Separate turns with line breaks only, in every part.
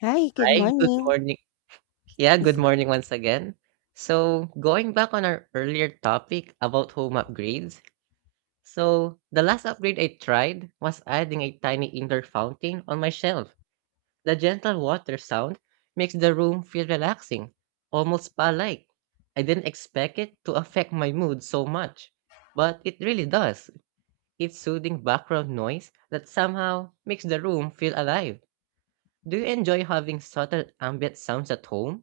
Hi, good
Hi, good
morning.
morning. Yeah, good morning once again. Going back on our earlier topic about home upgrades, the last upgrade I tried was adding a tiny indoor fountain on my shelf. The gentle water sound makes the room feel relaxing, almost spa-like. I didn't expect it to affect my mood so much, but it really does. It's soothing background noise that somehow makes the room feel alive. Do you enjoy having subtle ambient sounds at home?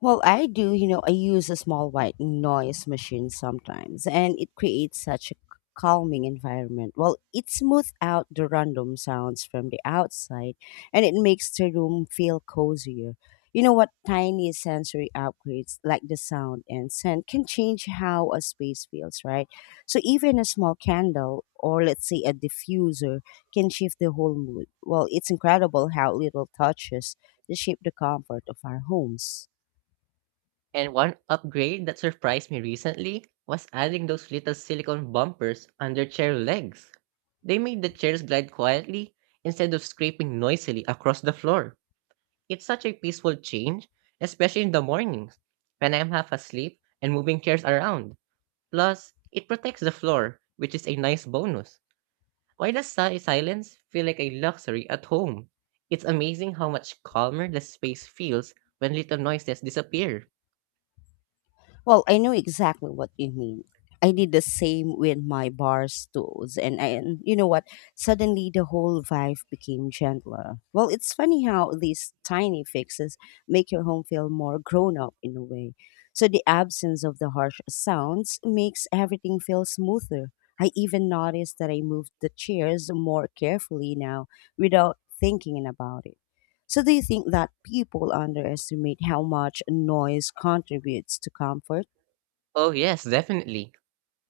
Well, I do. You know, I use a small white noise machine sometimes, and it creates such a calming environment. Well, it smooths out the random sounds from the outside and it makes the room feel cozier. You know what? Tiny sensory upgrades like the sound and scent can change how a space feels, right? So, even a small candle or let's say a diffuser can shift the whole mood. Well, it's incredible how little touches shape the comfort of our homes.
And one upgrade that surprised me recently was adding those little silicone bumpers under chair legs. They made the chairs glide quietly instead of scraping noisily across the floor. It's such a peaceful change, especially in the mornings when I'm half asleep and moving chairs around. Plus, it protects the floor, which is a nice bonus. Why does silence feel like a luxury at home? It's amazing how much calmer the space feels when little noises disappear.
Well, I know exactly what you mean. I did the same with my bar stools, and you know what? Suddenly, the whole vibe became gentler. Well, it's funny how these tiny fixes make your home feel more grown up in a way. So the absence of the harsh sounds makes everything feel smoother. I even noticed that I moved the chairs more carefully now without thinking about it. So do you think that people underestimate how much noise contributes to comfort?
Oh, yes, definitely.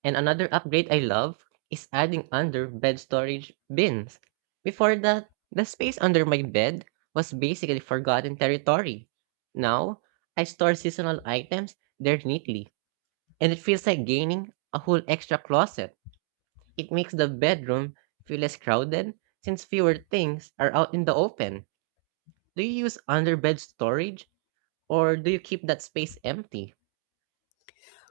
And another upgrade I love is adding under bed storage bins. Before that, the space under my bed was basically forgotten territory. Now, I store seasonal items there neatly, and it feels like gaining a whole extra closet. It makes the bedroom feel less crowded since fewer things are out in the open. Do you use under bed storage or do you keep that space empty?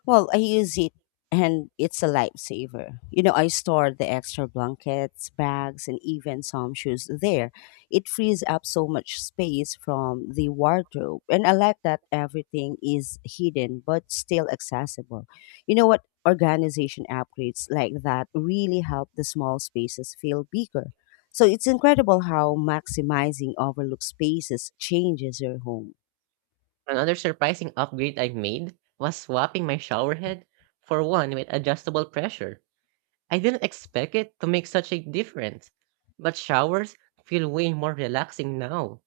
Well, I use it and it's a lifesaver. You know, I store the extra blankets, bags, and even some shoes there. It frees up so much space from the wardrobe. And I like that everything is hidden but still accessible. You know what? Organization upgrades like that really help the small spaces feel bigger. So it's incredible how maximizing overlooked spaces changes your home.
Another surprising upgrade I made was swapping my shower head for one with adjustable pressure. I didn't expect it to make such a difference, but showers feel way more relaxing now.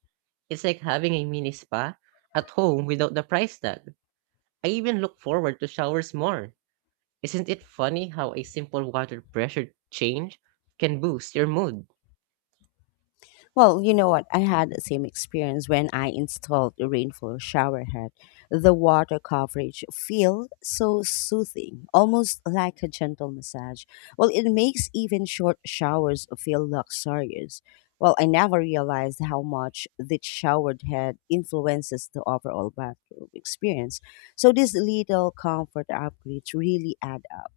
It's like having a mini spa at home without the price tag. I even look forward to showers more. Isn't it funny how a simple water pressure change can boost your mood?
Well, you know what? I had the same experience when I installed a rainfall shower head. The water coverage feel so soothing, almost like a gentle massage. Well, it makes even short showers feel luxurious. Well, I never realized how much the showered head influences the overall bathroom experience. So these little comfort upgrades really add up.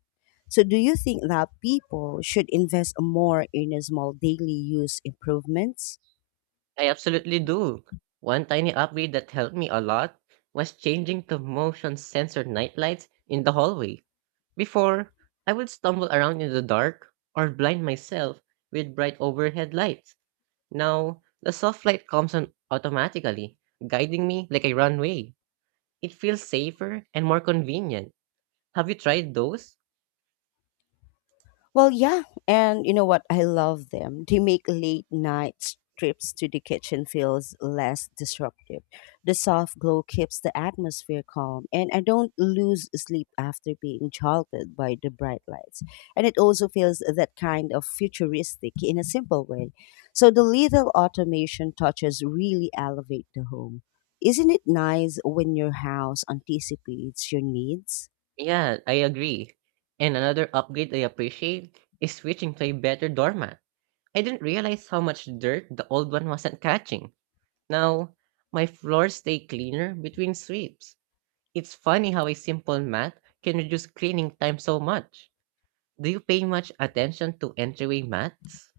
So do you think that people should invest more in a small daily use improvements?
I absolutely do. One tiny upgrade that helped me a lot was changing to motion sensor nightlights in the hallway. Before, I would stumble around in the dark or blind myself with bright overhead lights. Now, the soft light comes on automatically, guiding me like a runway. It feels safer and more convenient. Have you tried those?
Well, yeah. And you know what? I love them. They make late night trips to the kitchen feels less disruptive. The soft glow keeps the atmosphere calm, and I don't lose sleep after being jolted by the bright lights. And it also feels that kind of futuristic in a simple way. So the little automation touches really elevate the home. Isn't it nice when your house anticipates your needs?
Yeah, I agree. And another upgrade I appreciate is switching to a better doormat. I didn't realize how much dirt the old one wasn't catching. Now, my floors stay cleaner between sweeps. It's funny how a simple mat can reduce cleaning time so much. Do you pay much attention to entryway mats?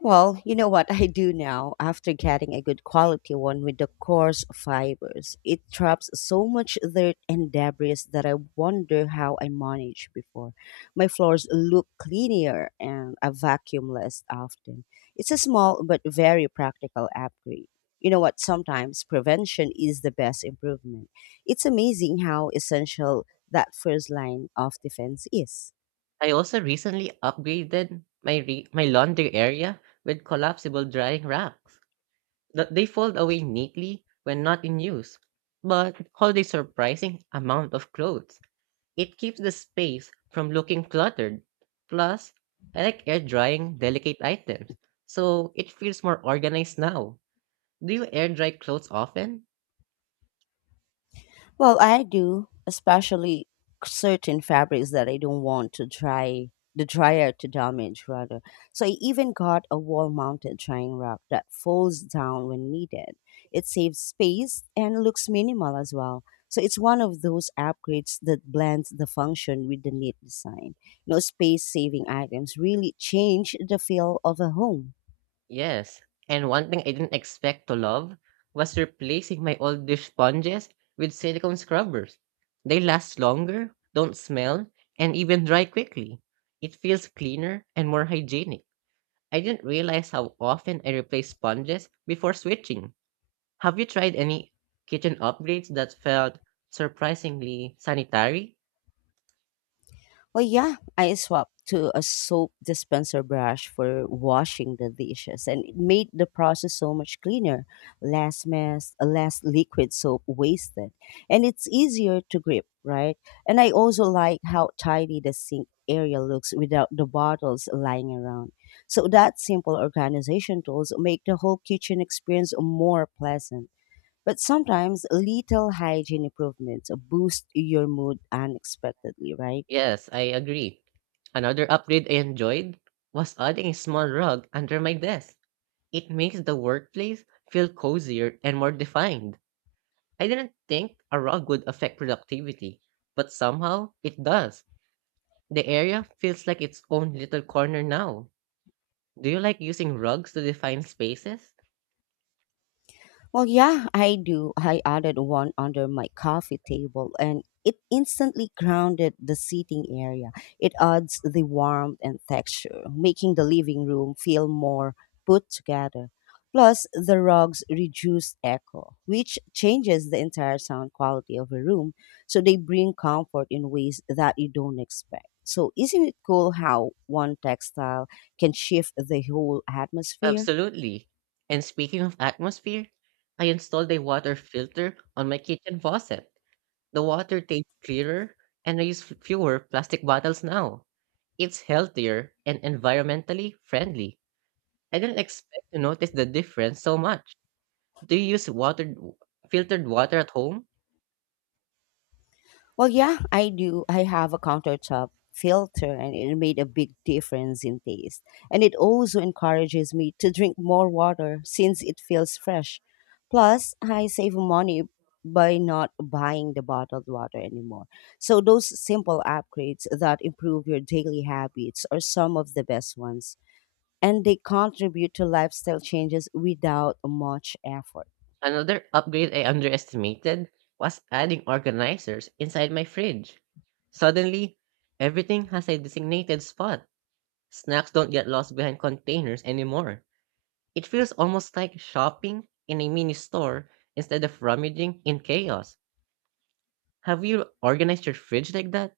Well, you know what I do now after getting a good quality one with the coarse fibers? It traps so much dirt and debris that I wonder how I managed before. My floors look cleaner and I vacuum less often. It's a small but very practical upgrade. You know what? Sometimes prevention is the best improvement. It's amazing how essential that first line of defense is.
I also recently upgraded my laundry area with collapsible drying racks. They fold away neatly when not in use, but hold a surprising amount of clothes. It keeps the space from looking cluttered. Plus, I like air drying delicate items, so it feels more organized now. Do you air dry clothes often?
Well, I do, especially certain fabrics that I don't want to dry the dryer to damage rather. So I even got a wall-mounted drying rack that folds down when needed. It saves space and looks minimal as well. So it's one of those upgrades that blends the function with the neat design. You know, space-saving items really change the feel of a home.
Yes. And one thing I didn't expect to love was replacing my old dish sponges with silicone scrubbers. They last longer, don't smell, and even dry quickly. It feels cleaner and more hygienic. I didn't realize how often I replace sponges before switching. Have you tried any kitchen upgrades that felt surprisingly sanitary?
Well, yeah, I swapped to a soap dispenser brush for washing the dishes, and it made the process so much cleaner, less mess, less liquid soap wasted, and it's easier to grip, right? And I also like how tidy the sink area looks without the bottles lying around. So that simple organization tools make the whole kitchen experience more pleasant. But sometimes little hygiene improvements boost your mood unexpectedly, right?
Yes, I agree. Another upgrade I enjoyed was adding a small rug under my desk. It makes the workplace feel cozier and more defined. I didn't think a rug would affect productivity, but somehow it does. The area feels like its own little corner now. Do you like using rugs to define spaces?
Well, yeah, I do. I added one under my coffee table and it instantly grounded the seating area. It adds the warmth and texture, making the living room feel more put together. Plus, the rugs reduce echo, which changes the entire sound quality of a room. So they bring comfort in ways that you don't expect. So, isn't it cool how one textile can shift the whole atmosphere?
Absolutely. And speaking of atmosphere, I installed a water filter on my kitchen faucet. The water tastes clearer and I use fewer plastic bottles now. It's healthier and environmentally friendly. I didn't expect to notice the difference so much. Do you use water filtered water at home?
Well, yeah, I do. I have a countertop filter and it made a big difference in taste. And it also encourages me to drink more water since it feels fresh. Plus, I save money by not buying the bottled water anymore. So, those simple upgrades that improve your daily habits are some of the best ones. And they contribute to lifestyle changes without much effort.
Another upgrade I underestimated was adding organizers inside my fridge. Suddenly, everything has a designated spot. Snacks don't get lost behind containers anymore. It feels almost like shopping in a mini store instead of rummaging in chaos. Have you organized your fridge like that?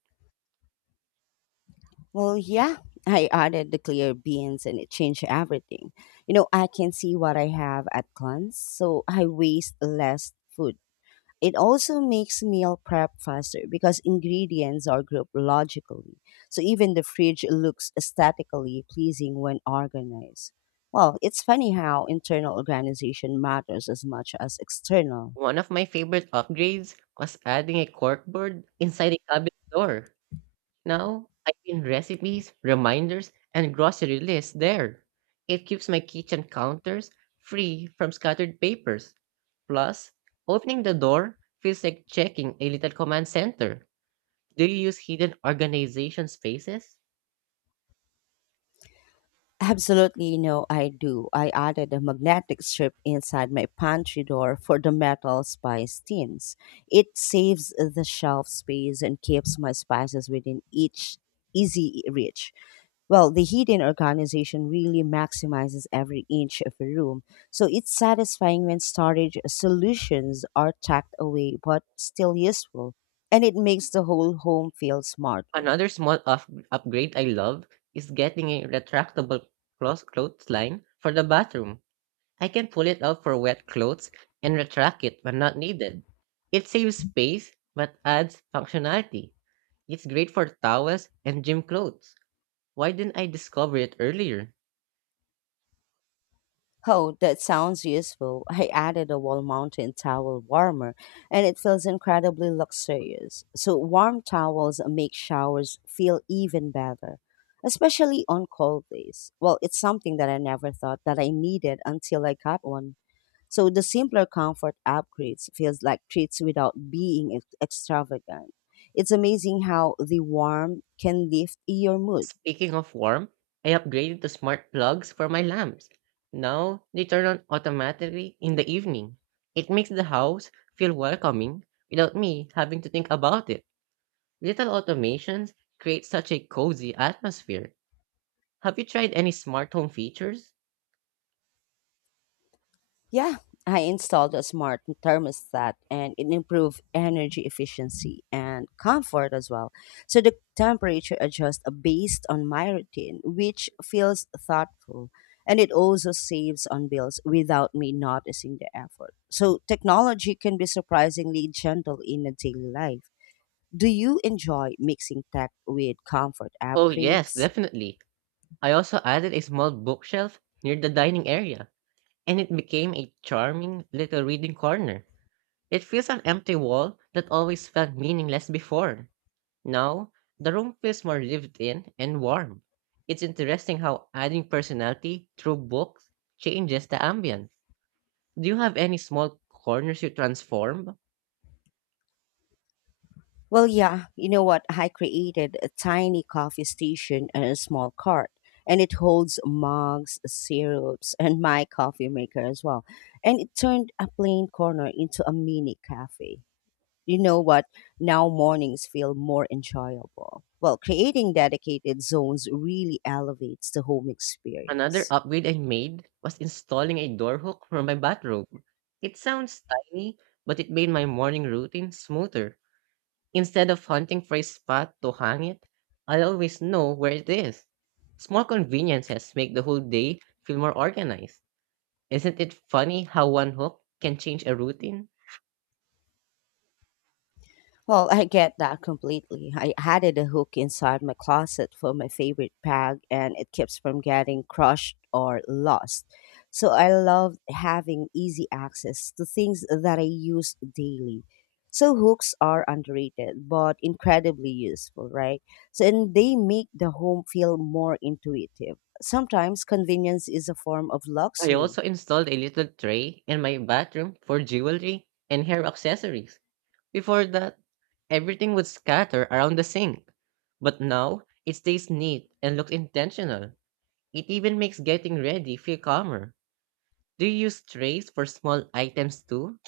Well, yeah, I added the clear beans and it changed everything. You know, I can see what I have at glance, so I waste less food. It also makes meal prep faster because ingredients are grouped logically. So even the fridge looks aesthetically pleasing when organized. Well, it's funny how internal organization matters as much as external.
One of my favorite upgrades was adding a corkboard inside a cabinet door. Now I pin recipes, reminders, and grocery lists there. It keeps my kitchen counters free from scattered papers. Plus, opening the door feels like checking a little command center. Do you use hidden organization spaces?
Absolutely no, I do. I added a magnetic strip inside my pantry door for the metal spice tins. It saves the shelf space and keeps my spices within each easy reach. Well, the hidden organization really maximizes every inch of a room, so it's satisfying when storage solutions are tucked away but still useful, and it makes the whole home feel smarter.
Another small upgrade I love is getting a retractable clothesline for the bathroom. I can pull it out for wet clothes and retract it when not needed. It saves space but adds functionality. It's great for towels and gym clothes. Why didn't I discover it earlier?
Oh, that sounds useful. I added a wall mountain towel warmer and it feels incredibly luxurious. So, warm towels make showers feel even better, especially on cold days. Well, it's something that I never thought that I needed until I got one. So, the simpler comfort upgrades feels like treats without being extravagant. It's amazing how the warm can lift your mood.
Speaking of warm, I upgraded to smart plugs for my lamps. Now they turn on automatically in the evening. It makes the house feel welcoming without me having to think about it. Little automations create such a cozy atmosphere. Have you tried any smart home features?
Yeah, I installed a smart thermostat and it improved energy efficiency and comfort as well. So the temperature adjusts based on my routine, which feels thoughtful. And it also saves on bills without me noticing the effort. So technology can be surprisingly gentle in a daily life. Do you enjoy mixing tech with comfort
Oh, yes,
upgrades?
definitely. I also added a small bookshelf near the dining area, and it became a charming little reading corner. It fills an empty wall that always felt meaningless before. Now, the room feels more lived in and warm. It's interesting how adding personality through books changes the ambience. Do you have any small corners you transform?
Well, yeah, you know what? I created a tiny coffee station and a small cart, and it holds mugs, syrups, and my coffee maker as well. And it turned a plain corner into a mini cafe. You know what? Now mornings feel more enjoyable. Well, creating dedicated zones really elevates the home
Another
experience.
upgrade I made was installing a door hook for my bathrobe. It sounds tiny, but it made my morning routine smoother. Instead of hunting for a spot to hang it, I always know where it is. Small conveniences make the whole day feel more organized. Isn't it funny how one hook can change a routine?
Well, I get that completely. I added a hook inside my closet for my favorite bag and it keeps from getting crushed or lost. So I love having easy access to things that I use daily. So hooks are underrated but incredibly useful, right? So and they make the home feel more intuitive. Sometimes convenience is a form of
I
luxury.
also installed a little tray in my bathroom for jewelry and hair accessories. Before that, everything would scatter around the sink. But now, it stays neat and looks intentional. It even makes getting ready feel calmer. Do you use trays for small items too?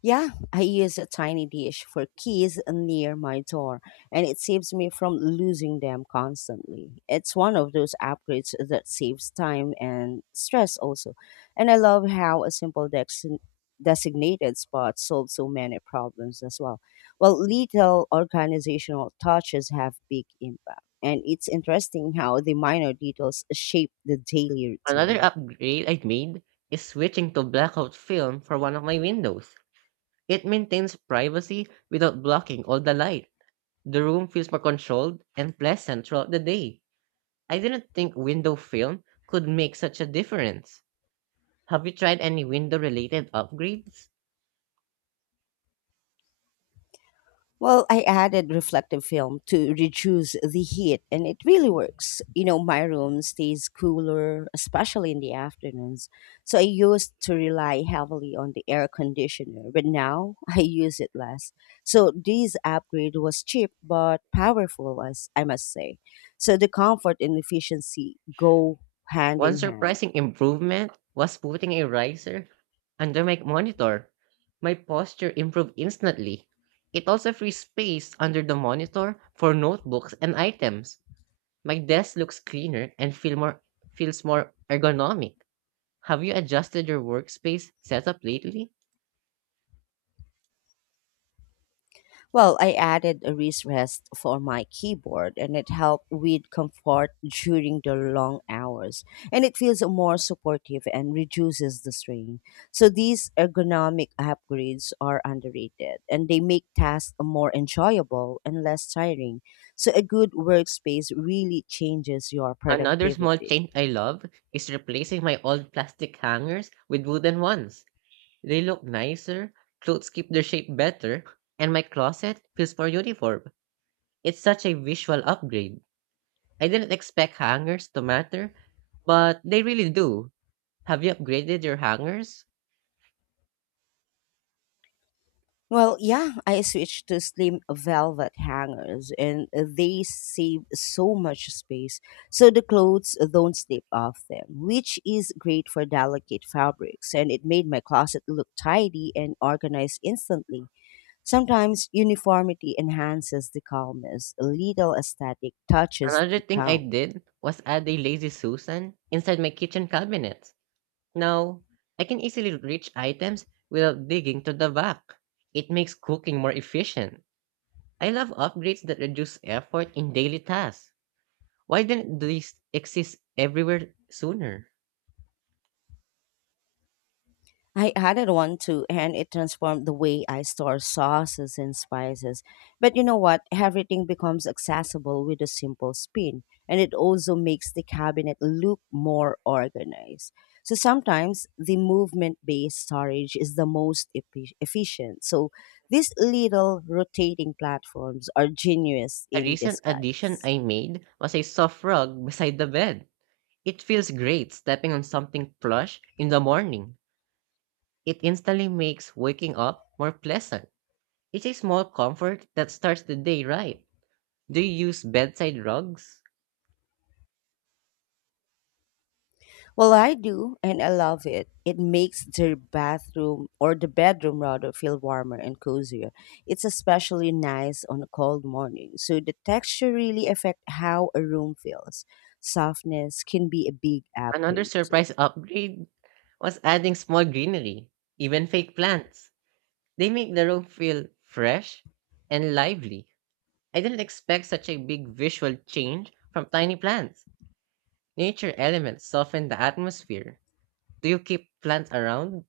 Yeah, I use a tiny dish for keys near my door, and it saves me from losing them constantly. It's one of those upgrades that saves time and stress, also. And I love how a simple designated spot solves so many problems as well. Well, little organizational touches have big impact, and it's interesting how the minor details shape the daily
Another
routine.
upgrade I made is switching to blackout film for one of my windows. It maintains privacy without blocking all the light. The room feels more controlled and pleasant throughout the day. I didn't think window film could make such a difference. Have you tried any window related upgrades?
Well, I added reflective film to reduce the heat, and it really works. You know, my room stays cooler, especially in the afternoons. So I used to rely heavily on the air conditioner, but now I use it less. So this upgrade was cheap but powerful, as I must say. So the comfort and efficiency go hand
One
in hand.
surprising improvement was putting a riser under my monitor. My posture improved instantly. It also frees space under the monitor for notebooks and items. My desk looks cleaner and feels more ergonomic. Have you adjusted your workspace setup lately?
Well, I added a wrist rest for my keyboard and it helped with comfort during the long hours. And it feels more supportive and reduces the strain. So these ergonomic upgrades are underrated and they make tasks more enjoyable and less tiring. So a good workspace really changes your
Another small
productivity.
change I love is replacing my old plastic hangers with wooden ones. They look nicer, clothes keep their shape better, and my closet feels more uniform. It's such a visual upgrade. I didn't expect hangers to matter, but they really do. Have you upgraded your hangers?
Well, yeah, I switched to slim velvet hangers and they save so much space. So the clothes don't slip off them, which is great for delicate fabrics. And it made my closet look tidy and organized instantly. Sometimes uniformity enhances the calmness, a little aesthetic touches
Another
the
thing I
count.
did was add a Lazy Susan inside my kitchen cabinet. Now, I can easily reach items without digging to the back. It makes cooking more efficient. I love upgrades that reduce effort in daily tasks. Why didn't these exist everywhere sooner?
I added one too, and it transformed the way I store sauces and spices. But you know what? Everything becomes accessible with a simple spin, and it also makes the cabinet look more organized. So sometimes the movement based storage is the most efficient. So these little rotating platforms are genius
A
in
recent addition
disguise.
I made was a soft rug beside the bed. It feels great stepping on something plush in the morning. It instantly makes waking up more pleasant. It's a small comfort that starts the day right. Do you use bedside rugs?
Well, I do, and I love it. It makes the bathroom or the bedroom rather feel warmer and cozier. It's especially nice on a cold morning. So the texture really affect how a room feels. Softness can be a big
Another
upgrade.
surprise upgrade was adding small greenery, even fake plants. They make the room feel fresh and lively. I didn't expect such a big visual change from tiny plants. Nature elements soften the atmosphere. Do you keep plants around?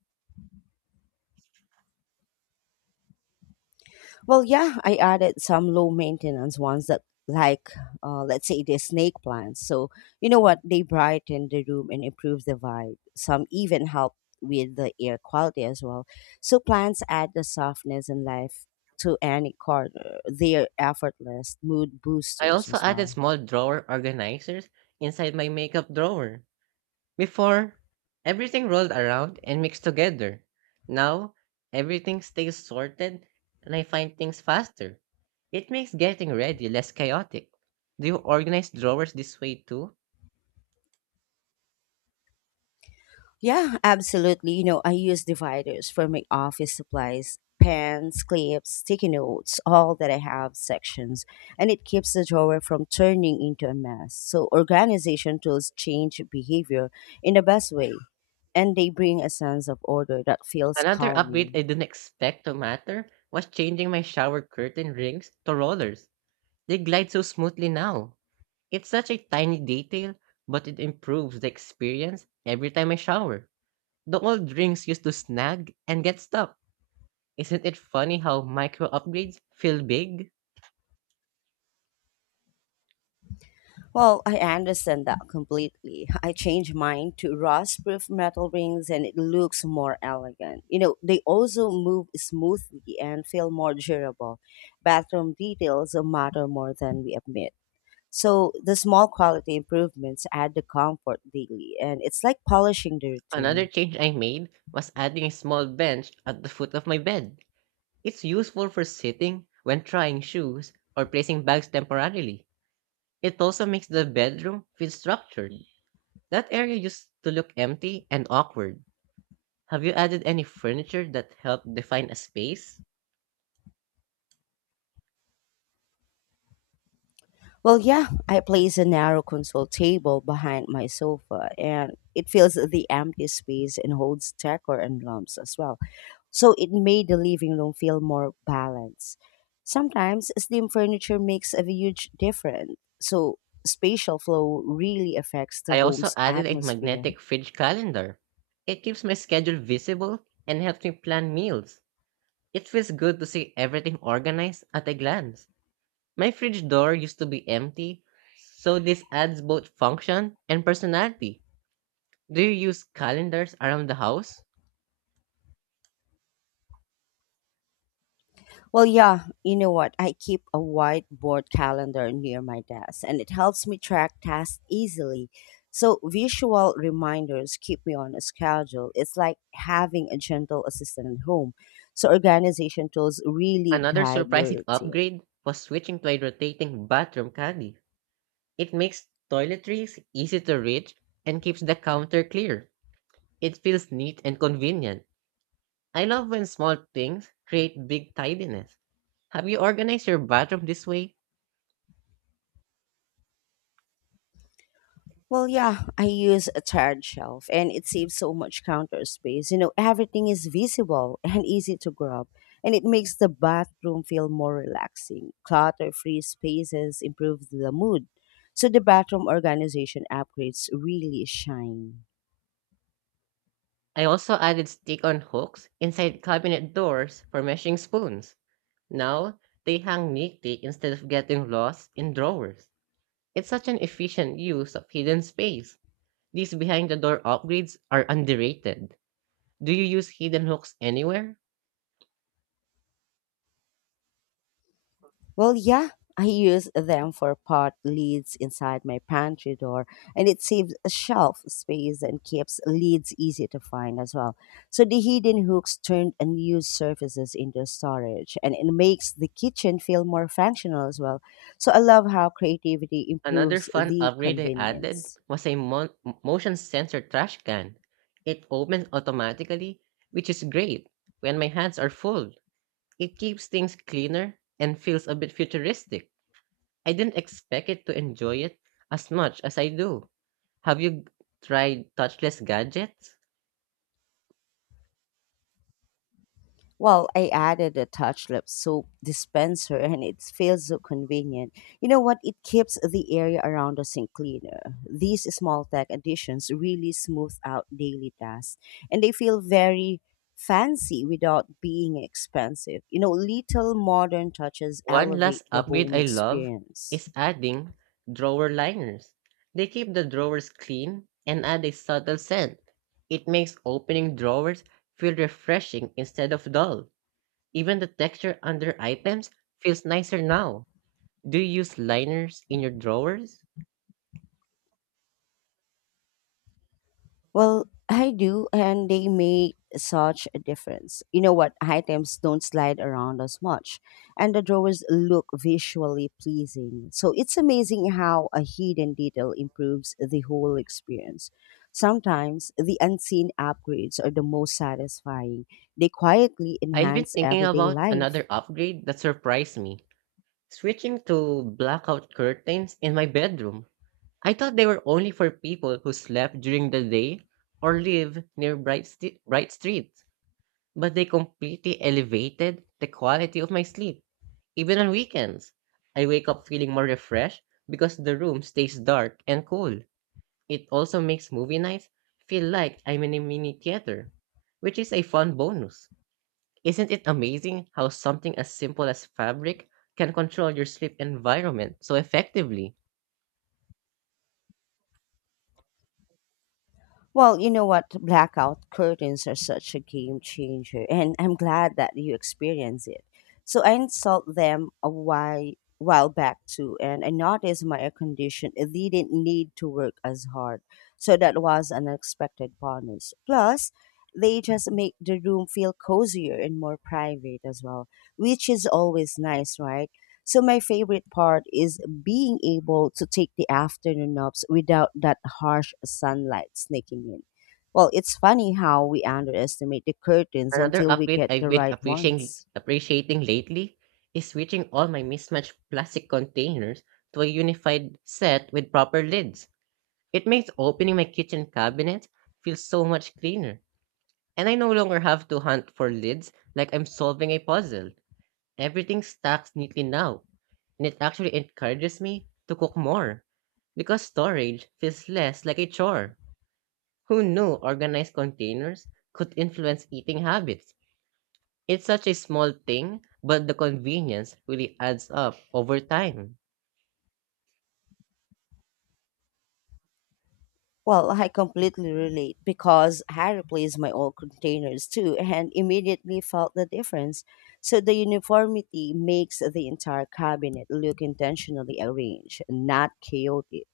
Well, yeah, I added some low maintenance ones that, like, let's say the snake plants. So, you know what? They brighten the room and improve the vibe. Some even help with the air quality as well. So, plants add the softness and life to any corner. They're effortless mood
I
boosters
also
as
added
well.
small drawer organizers inside my makeup drawer. Before, everything rolled around and mixed together. Now, everything stays sorted and I find things faster. It makes getting ready less chaotic. Do you organize drawers this way too?
Yeah, absolutely. You know, I use dividers for my office supplies, pens, clips, sticky notes, all that I have sections, and it keeps the drawer from turning into a mess. So, organization tools change behavior in the best way, and they bring a sense of order that feels
Another upgrade
calming.
I didn't expect to matter was changing my shower curtain rings to rollers. They glide so smoothly now. It's such a tiny detail, but it improves the experience every time I shower. The old rings used to snag and get stuck. Isn't it funny how micro upgrades feel big?
Well, I understand that completely. I changed mine to rust-proof metal rings and it looks more elegant. You know, they also move smoothly and feel more durable. Bathroom details matter more than we admit. So the small quality improvements add the comfort daily and it's like polishing the
Another
routine.
change I made was adding a small bench at the foot of my bed. It's useful for sitting when trying shoes or placing bags temporarily. It also makes the bedroom feel structured. That area used to look empty and awkward. Have you added any furniture that helped define a space?
Well, yeah, I place a narrow console table behind my sofa, and it fills the empty space and holds decor and lamps as well. So it made the living room feel more balanced. Sometimes slim furniture makes a huge difference. So spatial flow really affects the
I also
home's
added a
atmosphere.
magnetic fridge calendar. It keeps my schedule visible and helps me plan meals. It feels good to see everything organized at a glance. My fridge door used to be empty, so this adds both function and personality. Do you use calendars around the house?
Well, yeah, you know what? I keep a whiteboard calendar near my desk and it helps me track tasks easily. So, visual reminders keep me on a schedule. It's like having a gentle assistant at home. So, organization tools really
Another
guide your
surprising
routine.
upgrade was switching to a rotating bathroom caddy. It makes toiletries easy to reach and keeps the counter clear. It feels neat and convenient. I love when small things create big tidiness. Have you organized your bathroom this way?
Well, yeah, I use a tiered shelf and it saves so much counter space. You know, everything is visible and easy to grab, and it makes the bathroom feel more relaxing. Clutter free spaces improve the mood. So the bathroom organization upgrades really shine.
I also added stick on hooks inside cabinet doors for measuring spoons. Now they hang neatly instead of getting lost in drawers. It's such an efficient use of hidden space. These behind the door upgrades are underrated. Do you use hidden hooks anywhere?
Well, yeah, I use them for pot lids inside my pantry door, and it saves shelf space and keeps lids easy to find as well. So the hidden hooks turn unused surfaces into storage, and it makes the kitchen feel more functional as well. So I love how creativity
Another
improves
fun
the
upgrade I added
convenience.
was a motion sensor trash can. It opens automatically, which is great when my hands are full. It keeps things cleaner and feels a bit futuristic. I didn't expect it to enjoy it as much as I do. Have you tried touchless gadgets?
Well, I added a touch lip soap dispenser and it feels so convenient. You know what? It keeps the area around us in cleaner. These small tech additions really smooth out daily tasks and they feel very fancy without being expensive. You know, little modern touches
One last
elevate the
upgrade
home
I love
experience.
is adding drawer liners. They keep the drawers clean and add a subtle scent. It makes opening drawers feel refreshing instead of dull. Even the texture under items feels nicer now. Do you use liners in your drawers?
Well, I do, and they make such a difference. You know what? Items don't slide around as much, and the drawers look visually pleasing. So it's amazing how a hidden detail improves the whole experience. Sometimes the unseen upgrades are the most satisfying, they quietly
I've been
enhance
thinking
everyday
about
life.
another upgrade that surprised me switching to blackout curtains in my bedroom. I thought they were only for people who slept during the day or live near bright streets, but they completely elevated the quality of my sleep. Even on weekends, I wake up feeling more refreshed because the room stays dark and cool. It also makes movie nights feel like I'm in a mini theater, which is a fun bonus. Isn't it amazing how something as simple as fabric can control your sleep environment so effectively?
Well, you know what? Blackout curtains are such a game changer, and I'm glad that you experience it. So I installed them a while back too, and I noticed my air condition it didn't need to work as hard. So that was an unexpected bonus. Plus, they just make the room feel cozier and more private as well, which is always nice, right? So my favorite part is being able to take the afternoon naps without that harsh sunlight sneaking in. Well, it's funny how we underestimate the curtains
Another
until we
update
get
I've
the
been
right
appreciating
ones.
appreciating lately is switching all my mismatched plastic containers to a unified set with proper lids. It makes opening my kitchen cabinet feel so much cleaner. And I no longer have to hunt for lids like I'm solving a puzzle. Everything stacks neatly now, and it actually encourages me to cook more because storage feels less like a chore. Who knew organized containers could influence eating habits? It's such a small thing, but the convenience really adds up over time.
Well, I completely relate because I replaced my old containers too and immediately felt the difference. So the uniformity makes the entire cabinet look intentionally arranged, not chaotic.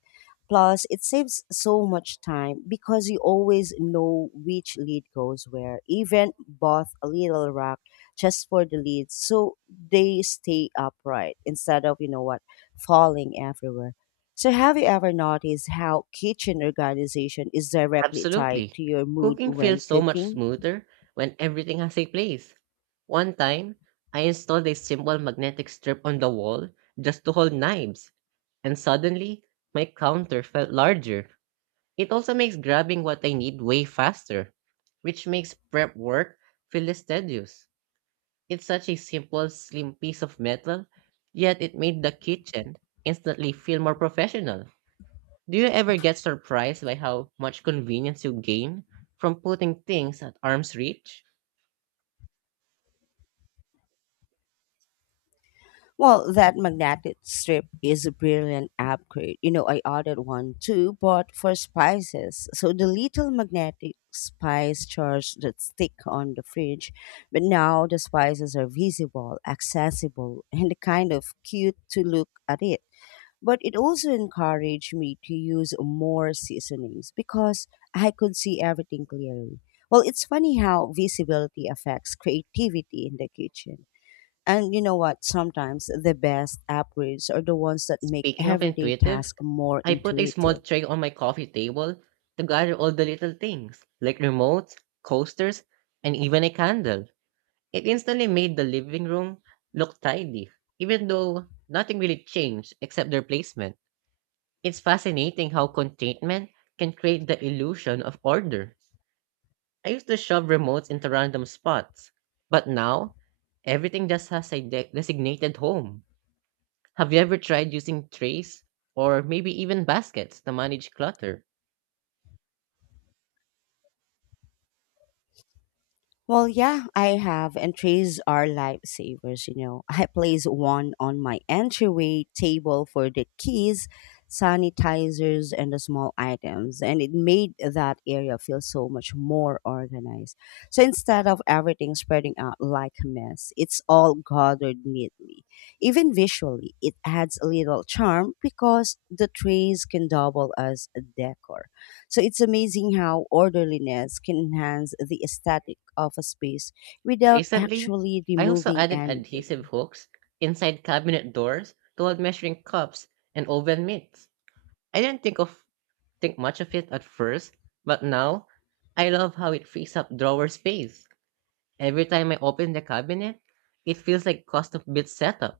Plus, it saves so much time because you always know which lead goes where. Even bought a little rack just for the leads so they stay upright instead of, falling everywhere. So, have you ever noticed how kitchen organization is directly tied
Absolutely.
to your mood
Cooking
when
feels so much
cooking?
smoother when everything has a place. One time, I installed a simple magnetic strip on the wall just to hold knives, and suddenly, my counter felt larger. It also makes grabbing what I need way faster, which makes prep work feel less tedious. It's such a simple, slim piece of metal, yet it made the kitchen instantly feel more professional. Do you ever get surprised by how much convenience you gain from putting things at arm's reach?
Well, that magnetic strip is a brilliant upgrade. You know, I ordered one too, but for spices. So the little magnetic spice charge that stick on the fridge, but now the spices are visible, accessible, and kind of cute to look at it. But it also encouraged me to use more seasonings because I could see everything clearly. Well, it's funny how visibility affects creativity in the kitchen. And you know what? Sometimes the best upgrades are the ones that make
Speaking of
everyday
intuitive,
tasks more
I put a small
intuitive.
tray on my coffee table to gather all the little things, like remotes, coasters, and even a candle. It instantly made the living room look tidy, even though nothing really changed except their placement. It's fascinating how contentment can create the illusion of order. I used to shove remotes into random spots, but now everything just has a designated home. Have you ever tried using trays or maybe even baskets to manage clutter?
Well, yeah, I have, and trays are lifesavers, you know. I place one on my entryway table for the keys, sanitizers, and the small items, and it made that area feel so much more organized. So instead of everything spreading out like a mess, it's all gathered neatly. Even visually, it adds a little charm because the trays can double as a decor. So it's amazing how orderliness can enhance the aesthetic of a space without
Recently,
actually
I also
removing
added adhesive
anything.
hooks inside cabinet doors to hold measuring cups and oven mitts. I didn't think much of it at first, but now I love how it frees up drawer space. Every time I open the cabinet, it feels like custom built setup.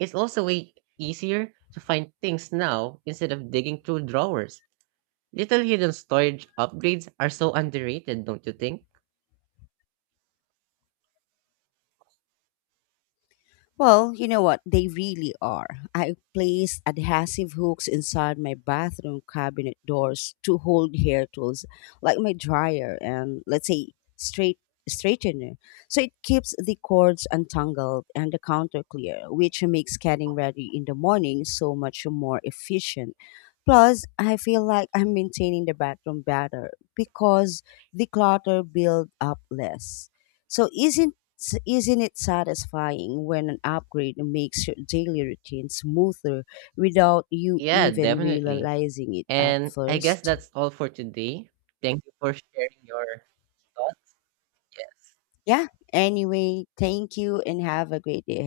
It's also way easier to find things now instead of digging through drawers. Little hidden storage upgrades are so underrated, don't you think?
Well, you know what? They really are. I place adhesive hooks inside my bathroom cabinet doors to hold hair tools, like my dryer and let's say straight straightener. So it keeps the cords untangled and the counter clear, which makes getting ready in the morning so much more efficient. Plus, I feel like I'm maintaining the bathroom better because the clutter build up less. So isn't it satisfying when an upgrade makes your daily routine smoother without you
Yeah,
even
definitely.
realizing it at
And I guess
first?
that's all for today. Thank you for sharing your thoughts.
Yeah. Anyway, thank you and have a great day